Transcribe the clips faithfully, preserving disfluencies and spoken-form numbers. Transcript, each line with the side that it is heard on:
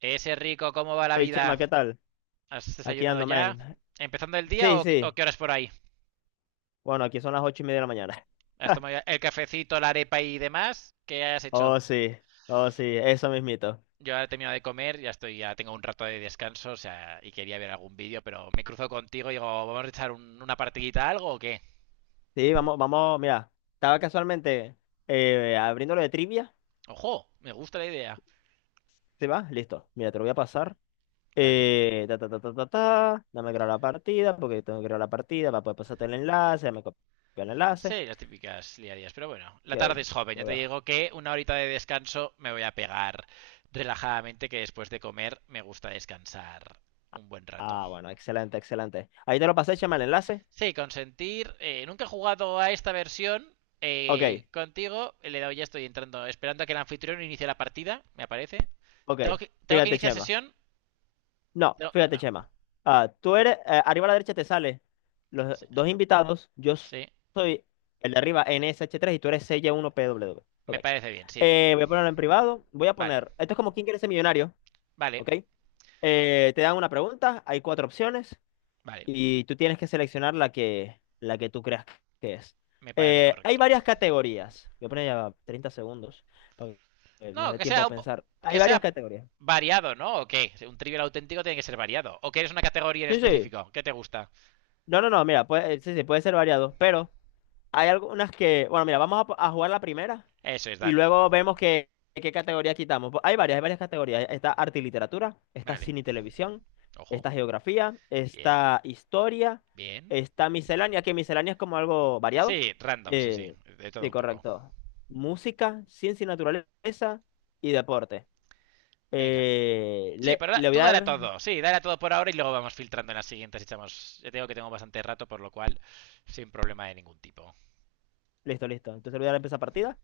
right: Ese rico, ¿cómo va la
left: Hey Chema,
right: vida?
left: ¿qué tal?
right: ¿Has
left: Aquí
right: desayunado
left: ando,
right: ya?
left: man.
right: ¿Empezando el día
left: Sí,
right: o qué- o
left: sí.
right: qué horas por ahí?
left: Bueno, aquí son las ocho y media de la mañana.
right: ¿Has tomado el cafecito, la arepa y demás? ¿Qué has hecho?
left: Oh, sí. Oh, sí. Eso mismito.
right: Yo ahora he terminado de comer, ya estoy, ya tengo un rato de descanso, o sea, y quería ver algún vídeo, pero me cruzo contigo y digo, ¿vamos a echar un- una partidita a algo o qué?
left: Sí, vamos, vamos. Mira, estaba casualmente eh, abriendo lo de trivia.
right: Ojo, me gusta la idea.
left: ¿Se va? Listo. Mira, te lo voy a pasar.
right: Dale.
left: Eh, ta, ta, ta, ta, ta, ta. Dame crear la partida, porque tengo que crear la partida para poder pasarte el enlace. Dame copiar el enlace.
right: Sí, las típicas liadías, pero bueno, la tarde
left: Ok.
right: es joven, ya te digo que una horita de descanso me voy a pegar relajadamente, que después de comer me gusta descansar un buen rato.
left: Ah, bueno, excelente, excelente. Ahí te lo pasé, Chema, el enlace.
right: Sí, consentir. Eh, nunca he jugado a esta versión. Eh,
left: Ok,
right: contigo eh, le he dado ya, estoy entrando, esperando a que el anfitrión inicie la partida, me aparece.
left: ok.
right: ¿Tengo que, tengo que
left: Fíjate,
right: iniciar
left: Chema.
right: sesión?
left: No,
right: No,
left: fíjate,
right: no.
left: Chema. Ah, tú eres, eh, arriba a la derecha te sale los
right: Sí,
left: dos invitados. Yo
right: sí,
left: soy el de arriba N S H tres y tú eres C Y uno P W.
right: me
left: Ok.
right: parece bien, sí.
left: Eh, voy a ponerlo en privado. Voy a
right: Vale,
left: poner, esto es como quién quiere ser millonario,
right: vale,
left: ¿ok? Eh, te dan una pregunta, hay cuatro opciones
right: vale,
left: y tú tienes que seleccionar la que, la que tú creas que es.
right: me parece
left: Eh, hay
right: correcto.
left: varias categorías. Voy a poner ya treinta segundos para que nos
right: No,
left: dé
right: que
left: tiempo
right: sea,
left: a
right: un po-
left: pensar. Hay
right: que
left: varias
right: sea
left: categorías.
right: variado, ¿no? ¿O qué? Un trivial auténtico tiene que ser variado. ¿O quieres una categoría en
left: Sí, sí.
right: específico? ¿Qué te gusta?
left: No, no, no, mira, puede, eh, sí, sí, puede ser variado, pero hay algunas que, bueno, mira, vamos a, po- a jugar la primera
right: Eso es,
left: y
right: dale.
left: luego vemos qué, qué categoría quitamos. Pues Hay varias, hay varias categorías. Está arte y literatura, está
right: Vale,
left: cine y televisión,
right: ojo.
left: está geografía,
right: Bien,
left: está historia,
right: bien.
left: está miscelánea, que miscelánea es como algo
right: Sí,
left: variado.
right: random, sí,
left: Eh,
right: sí, de todo
left: sí,
right: un poco.
left: correcto. Música, ciencia y naturaleza y deporte.
right: Venga.
left: Eh,
right: Sí,
left: le,
right: pero da-
left: le voy
right: tú
left: a
right: dale a
left: dar,
right: todo. Sí, dale a todo por ahora y luego vamos filtrando en las siguientes. Echamos. Ya tengo que tengo bastante rato, por lo cual, sin problema de ningún tipo.
left: listo, listo. Entonces le voy a dar empezar partida.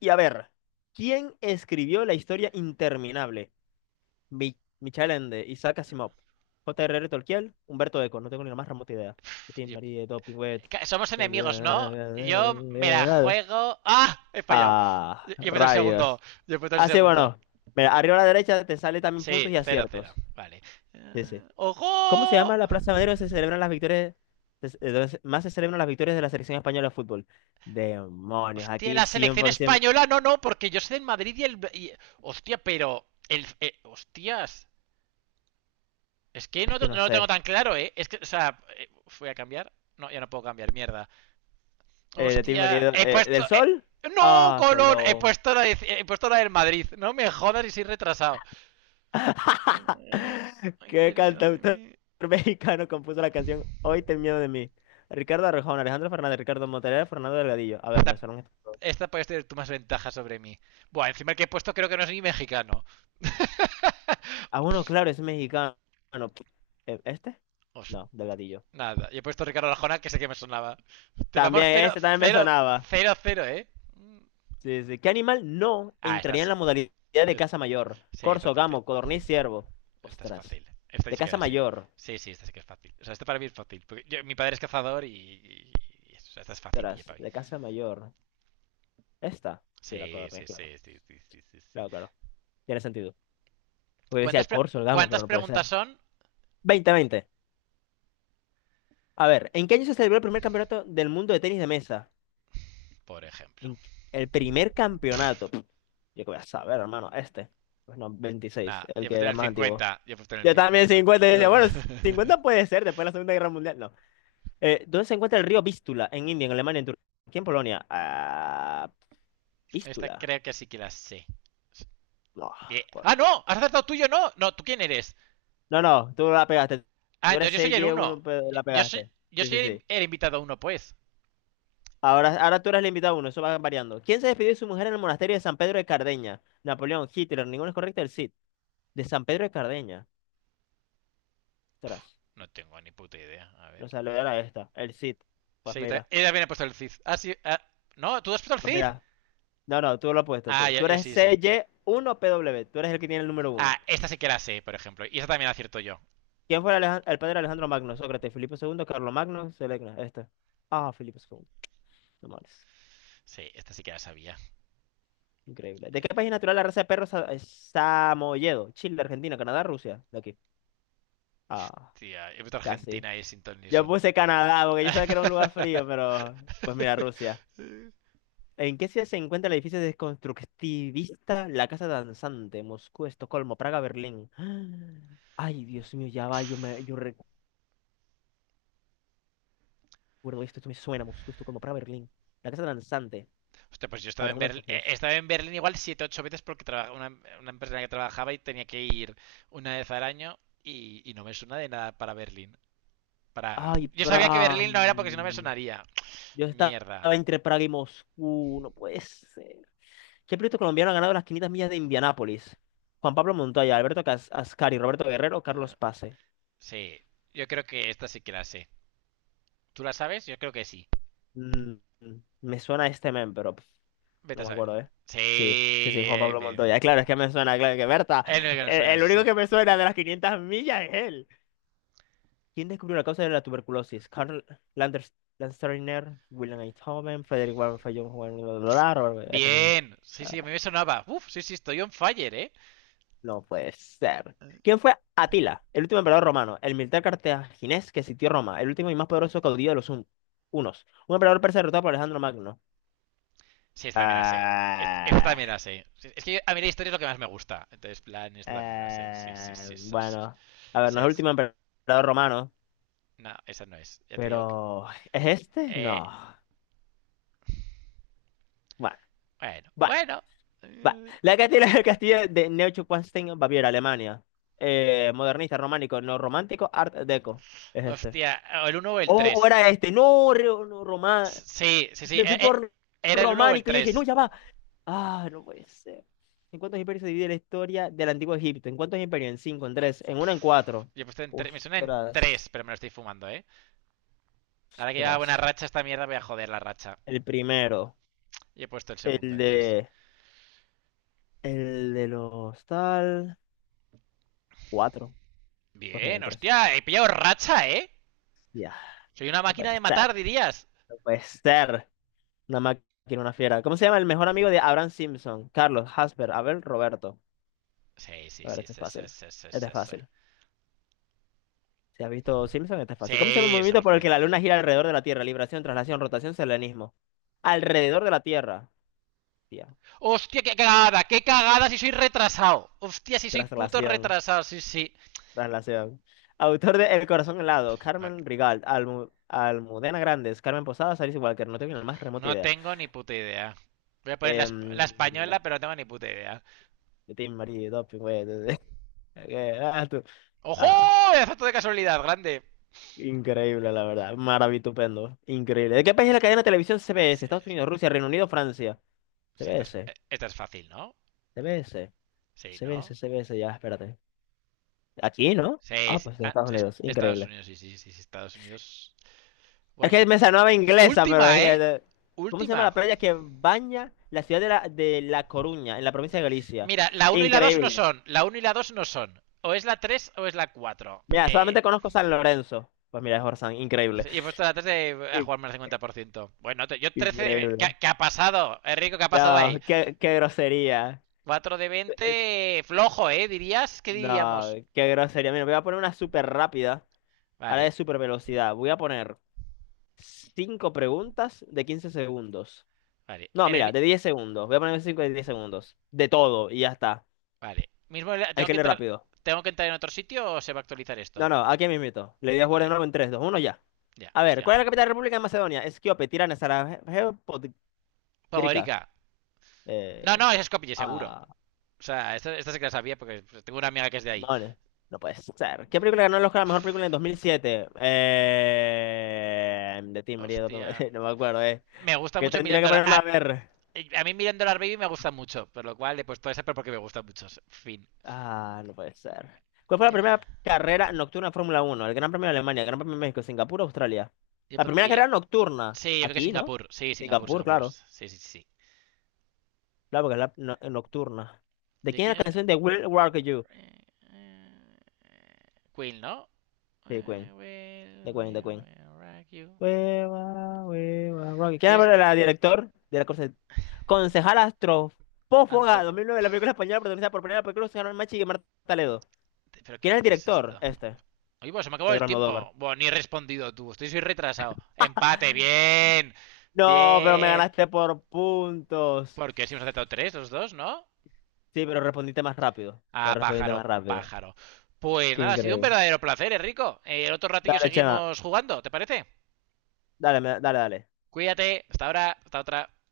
left: Y a ver, ¿quién escribió la historia interminable? Mi Michel Ende, Isaac Asimov, J R R. Tolkien, Humberto Eco, no tengo ni la más remota idea. Tim
right: Yo-
left: Marie, Doping Web.
right: Somos enemigos, ¿no? Yo me la juego. ¡Ah! He fallado.
left: Ah,
right: Yo yo he puesto el segundo.
left: rayos.
right: Yo he puesto el
left: Así,
right: segundo.
left: bueno, mira, arriba a la derecha te sale también
right: Sí,
left: puntos y
right: cero, cero,
left: aciertos.
right: vale.
left: Sí, sí.
right: ¡Eh,
left: ¿Cómo se
right: ojo!
left: llama la Plaza Madero donde se celebran las victorias, se- eh, donde se- más se celebran las victorias de la selección española de fútbol? Demonios,
right: Hostia,
left: aquí
right: la selección
left: cien por ciento,
right: española, no, no, porque yo soy del Madrid y el. y- Hostia, pero. El, eh, hostias. Es que
left: es
right: no, no
left: que no
right: lo tengo
left: sé.
right: tan claro, ¿eh? Es que, o sea, eh, fui a cambiar. No, ya no puedo cambiar, mierda.
left: Eh, de ti,
right: Hostia,
left: Marido,
right: he
left: eh,
right: puesto...
left: ¿del
right: eh,
left: Sol?
right: ¡No,
left: Ah,
right: Colón! He
left: Colón.
right: puesto, la de- he puesto la del Madrid. No me jodas y soy retrasado. Ay,
left: ¿Qué
right: ten miedo de
left: cantautor
right: mí.
left: mexicano compuso la canción Hoy ten miedo de mí? Ricardo Arjona, Alejandro Fernández, Ricardo Montaner, Fernando Delgadillo. A ver, me
right: Esta,
left: sonaron estos dos.
right: esta puedes tener tú más ventaja sobre mí. Buah, encima el que he puesto creo que no es ni mexicano.
left: Ah, bueno, claro, es mexicano. Bueno. Eh, ¿Este?
right: Os-
left: No, Delgadillo.
right: Nada, y he puesto Ricardo Arjona que sé que me sonaba. Te vamos
left: También,
right: cero
left: este también me
right: cero
left: sonaba.
right: cero cero, ¿eh?
left: Sí, sí. ¿Qué animal no
right: Ah, esta
left: entraría en
right: sí.
left: la
right: Esta-
left: modalidad de
right: esta,
left: caza mayor?
right: sí, esta es
left: Corzo,
right: fácil.
left: gamo, codorniz, ciervo.
right: Esta es
left: Ostras.
right: fácil. Esta
left: De
right: sí que
left: caza
right: la sé.
left: mayor.
right: Sí, sí, esta sí que es fácil. O sea, esto para mí es fácil. Porque yo- mi padre es cazador y. y- y eso. O sea, esta es fácil,
left: Ostras,
right: D J para mí.
left: de caza mayor. Esta. Sí, la
right: Sí,
left: Corne,
right: sí,
left: claro.
right: sí, sí, sí, sí, sí, sí.
left: Claro, claro. Tiene sentido. Porque decía
right: ¿Cuántas,
left: el
right: pre-
left: Corso, el Gamo,
right: ¿Cuántas
left: pero no puede ser.
right: preguntas son?
left: Veinte, veinte. A ver, ¿en qué año se celebró el primer campeonato del mundo de tenis de mesa?
right: Por ejemplo.
left: ¿En qué- el primer campeonato. Pff, yo qué voy a saber, hermano. Este. Pues no, veintiséis,
right: Nada, yo
left: el
right: he
left: que
right: puesto en
left: era
right: el
left: más antiguo.
right: cincuenta. Yo he puesto en el
left: Yo también
right: cincuenta.
left: cincuenta. Y decía, bueno, cincuenta puede ser después de la Segunda Guerra Mundial. No. Eh, ¿dónde se encuentra el río Vístula? En India, en Alemania, en Turquía, en Polonia. Ah,
right: Esta
left: Vístula.
right: creo que sí que la sé.
left: No,
right: Bien.
left: por-
right: ¡Ah, no! ¿Has acertado tú y yo no? No, ¿tú quién eres?
left: No, no, tú la pegaste.
right: Ah,
left: Tú eres
right: entonces yo
left: C
right: soy el
left: y
right: uno.
left: uno, pero la
right: Yo- soy,
left: pegaste.
right: yo
left: Sí,
right: soy
left: sí, sí.
right: el, el invitado uno, pues.
left: Ahora, ahora tú eres el invitado uno, eso va variando. ¿Quién se despidió de su mujer en el monasterio de San Pedro de Cardeña? Napoleón, Hitler, ninguno es correcto, el Cid. De San Pedro de Cardeña. Ostras,
right: No tengo ni puta idea. A ver.
left: no salió era esta, el Cid. Pues
right: Sí, ta-
left: mira,
right: ella también ha puesto el Cid. Ah, sí. Ah, no, ¿tú has puesto el
left: pues
right: Cid?
left: mira. No, no, tú lo has puesto.
right: Ah,
left: Tú,
right: yo,
left: tú
right: yo
left: eres
right: sí, sí.
left: C Y uno P W. Tú eres el que tiene el número uno.
right: Ah, esta sí que la sé, por ejemplo. Y esta también la acierto yo.
left: ¿Quién fue el, Alejan- el padre de Alejandro Magno? Sócrates, Filipo segundo, Carlos Magno, Selecna, este. Ah, Filipo segundo, no males.
right: Sí, esta sí que la sabía.
left: Increíble. ¿De qué país es
right: Eh,
left: natural la raza de perros sa- es Samoyedo? Chile, Argentina, Canadá, Rusia. De aquí. Ah,
right: Hostia, he puesto
left: casi.
right: Argentina y Sinton
left: Yo
right: Nixon.
left: puse Canadá porque yo sabía que era un lugar frío, pero pues mira, Rusia. ¿En qué ciudad se encuentra el edificio desconstructivista La Casa Danzante? Moscú, Estocolmo, Praga, Berlín. Ay, Dios mío, ya va, yo, me, yo recuerdo esto, esto me suena, Moscú, Estocolmo, Praga, Berlín. La Casa Danzante.
right: Hostia, pues yo
left: A
right: estaba
left: ver, es
right: en
left: uno de
right: Berlín,
left: estos
right: eh,
left: dos.
right: estaba en Berlín igual siete, ocho veces porque traba- una, una empresa en la que trabajaba y tenía que ir una vez al año y, y no me suena de nada para Berlín. Para...
left: Ay,
right: Yo sabía que
left: Praga.
right: Berlín no era porque si no me sonaría.
left: Yo estaba
right: Mierda.
left: entre Praga y Moscú, no puede ser. ¿Qué piloto colombiano ha ganado las quinientas millas de Indianápolis? Juan Pablo Montoya, Alberto Cas- Ascari, Roberto Guerrero,
right: Eh,
left: Carlos Pase.
right: Sí, yo creo que esta sí que la sé. ¿Tú la sabes? Yo creo que sí.
left: Mm, me suena este men, pero pf,
right: Vete
left: no
right: a
left: me
right: saber.
left: acuerdo, ¿eh?
right: Sí,
left: Sí, sí, sí, Juan
right: bien,
left: Pablo
right: bien, bien.
left: Montoya. Claro, es que me suena, claro que Berta.
right: Es lo que nos
left: El,
right: suena,
left: el
right: sí,
left: único
right: sí.
left: que me suena de las quinientas millas es él. ¿Quién descubrió la causa de la tuberculosis? Karl Landers, Landsteiner, William Einthoven, Frederick Warren Fayón, Juan, bla, bla, bla, Robert- este mismo.
right: Bien, sí, sí, a mí me sonaba. Uf, sí, sí, estoy on fire, ¿eh?
left: No puede ser. ¿Quién fue Atila, el último emperador romano, el militar cartaginés que sitió Roma, el último y más poderoso caudillo de los un- unos? Un emperador persa derrotado por Alejandro Magno.
right: Sí, esta también la sé. Est- Esta
left: Ah,
right: también la sé. Sí. Es que a mí la historia es lo que más me gusta. Entonces, plan, esta también me la sé. Sí, sí,
left: eh,
right: sí, eso sí.
left: bueno, a ver,
right: Sí,
left: no es el
right: es-
left: último emperador romano,
right: No, esa no es. Ya te digo que...
left: pero ¿es este?
right: Eh,
left: No. Bueno,
right: bueno,
left: bueno,
right: bueno.
left: bueno.
right: Eh,
left: La Castilla del castillo de Neuschwanstein, Baviera, Alemania. Eh, modernista, románico, no romántico, art deco. Es este.
right: hostia, o el uno o el
left: O o
right: tres.
left: era este, no, román
right: Sí, sí, sí.
left: me
right: eh,
left: fui
right: eh,
left: por
right: Era el uno o el
left: románico. Y yo dije, no,
right: tres.
left: ya va. Ah, no puede ser. ¿En cuántos imperios se divide la historia del antiguo Egipto? ¿En cuántos imperios? En cinco, en tres, en uno, en cuatro.
right: Yo he puesto en tre- Me suena en tres,
left: Ostras,
right: pero me lo estoy fumando, ¿eh? Ahora que lleva buena
left: ostras.
right: racha esta mierda, voy a joder la racha.
left: El primero,
right: Y he puesto el segundo
left: el
right: en tres.
left: de, el de los tal, cuatro. Pues mira, en
right: Bien,
left: tres.
right: hostia, he pillado racha, ¿eh?
left: Ya,
right: Soy una
left: no
right: máquina
left: puede
right: de
left: ser,
right: matar, dirías.
left: no puede ser. Una máquina, una fiera. ¿Cómo se llama el mejor amigo de Abraham Simpson? Carlos, Hasper, Abel, Roberto.
right: Sí, sí,
left: A ver,
right: sí,
left: este es
right: sí, sí,
left: fácil.
right: sí, sí,
left: Este
right: sí.
left: es
right: Sí,
left: fácil. Si has visto Simpson, este es fácil. ¿Cómo se llama el
right: sí
left: movimiento
right: somos
left: por el que
right: potentes.
left: la luna gira alrededor de la Tierra? Libración, traslación, rotación, selenismo. Alrededor de la Tierra. Tía.
right: Hostia, qué cagada, qué cagada si soy retrasado. Hostia, si soy puto
left: Traslación.
right: retrasado, sí, sí.
left: Traslación. Autor de El corazón helado.
right: No,
left: Carmen Rigal. Almu- Almudena Grandes. Carmen Posadas. Alice Walker. No tengo ni la más remota
right: no
left: idea.
right: tengo ni puta idea. Voy a poner la, esp- la
left: Em,
right: española, pero no tengo ni puta idea.
left: de Tim Marie, Doping, güey. Eh, ah, tú.
right: ¡Ojo!
left: Ah,
right: Azoto de casualidad, grande.
left: increíble, la verdad. Maravitupendo. Increíble. ¿De qué país es la cadena de televisión
right: Ah,
left: C B S?
right: sí,
left: Estados Unidos, Rusia, Reino Unido, Francia.
right: sí, esta es-
left: CBS.
right: eh, esta es fácil, ¿no?
left: CBS.
right: Sí,
left: CBS,
right: ¿no?
left: CBS, ya, espérate. Aquí, ¿no?
right: Sí,
left: Ah,
right: sí.
left: pues de
right: Ah,
left: Estados
right: es-
left: Unidos,
right: Estados
left: increíble.
right: Unidos, sí, sí, sí, sí, Estados Unidos.
left: Es que
right: Bueno.
left: me sonaba inglesa, pero es
right: Última,
left: que...
right: ¿eh?
left: eh, ¿cómo se llama
right: Última.
left: la playa que baña la ciudad de La, de La Coruña, en la provincia de Galicia?
right: Mira, la uno y la dos no
left: Increíble.
right: son. La uno y la dos no son. O es la tres o es la cuatro.
left: Mira,
right: Eh,
left: solamente conozco San Lorenzo. Pues mira, es Orzán, increíble.
right: sí, he puesto la tres de, a
left: In-
right: jugarme al cincuenta por ciento. Bueno, te- yo trece. eh, ¿Qué,
left: Increíble.
right: ha qué ha pasado? Enrico, ¿qué ha pasado
left: No,
right: ahí?
left: qué, qué grosería.
right: cuatro de
left: Eh,
right: veinte Flojo, ¿eh? ¿Dirías? ¿Qué
left: No,
right: diríamos?
left: qué grosería. Mira, voy a poner una súper rápida, ahora de
right: Vale,
left: súper velocidad. Voy a poner cinco preguntas de quince segundos.
right: vale.
left: No,
right: En el...
left: mira,
right: mi-
left: de diez segundos. Voy a ponerme cinco de diez segundos. De todo, y ya está.
right: Vale. Mismo...
left: Hay
right: ¿Tengo
left: que
right: que
left: leer
right: entrar,
left: rápido.
right: tengo que entrar en otro sitio o se va a actualizar
left: No,
right: esto?
left: no, aquí mismito. Le di a jugar de
right: Vale.
left: nuevo en tres, dos, uno ya.
right: Ya,
left: A ver,
right: hostia.
left: ¿cuál es la capital de la República de Macedonia? Esquiope, Tirana, Sarajevo, Podgorica.
right: Pogorica,
left: Eh,
right: no, no, es Skopje, seguro.
left: ah,
right: O sea, esta, esta sí que la sabía porque tengo una amiga que es de ahí.
left: hermanes. No puede ser. ¿Qué película ganó el Oscar a la mejor película en dos mil siete? Eh, de ti, María.
right: Hostia.
left: No me acuerdo, eh.
right: Me gusta
left: Que
right: mucho
left: tendría
right: Million
left: que
right: Dollar...
left: ponerme
right: A,
left: a ver.
right: a mí Million Dollar Baby me gusta mucho, por lo cual he puesto esa pero porque me gusta mucho. Fin.
left: Ah, no puede ser. ¿Cuál fue la primera carrera nocturna de Fórmula Uno? El Gran Premio de Alemania, el Gran Premio de México, Singapur, Australia.
right: Yo
left: La primera
right: pondría...
left: carrera nocturna.
right: Sí, yo creo que
left: Aquí, ¿no?
right: Singapur. Sí,
left: En
right: Singapur,
left: Singapur,
right: Singapur.
left: claro.
right: Sí, sí, sí, sí.
left: Claro, porque es la no- nocturna. ¿De
right: ¿De
left: quién
right: quién
left: es la
right: es?
left: canción de Will Rock You?
right: Queen, ¿no?
left: De
right: I
left: Queen.
right: will,
left: De Queen, de
right: will,
left: Queen.
right: will rock you.
left: Hueva, hueva, rock you. ¿Quién
right: ¿Quién es el
left: es la
right: de...
left: director de la conce- concejal astrofófaga
right: Antropo...
left: dos mil nueve la película española protagonizada por Penélope Cruz, Machi Machi y Marta Ledo?
right: ¿Pero qué,
left: ¿Quién es el
right: qué es
left: director?
right: esto?
left: Este,
right: Oye, pues se me acabó el
left: Pedro Almodóvar.
right: tiempo. Bueno, ni he respondido tú. Estoy soy retrasado. Empate, bien.
left: No, pero me
right: Bien.
left: ganaste por puntos.
right: Porque si hemos aceptado tres, los dos, ¿no?
left: Sí, pero respondiste más rápido. Pero
right: Ah,
left: respondiste
right: pájaro,
left: más rápido.
right: pájaro. Pues
left: Qué
right: nada, ha sido un
left: increíble.
right: verdadero placer, Enrico. Eh, el otro ratillo
left: Dale, Chema.
right: seguimos jugando, ¿te parece?
left: Dale, me- dale, dale.
right: Cuídate. Hasta ahora. Hasta otra.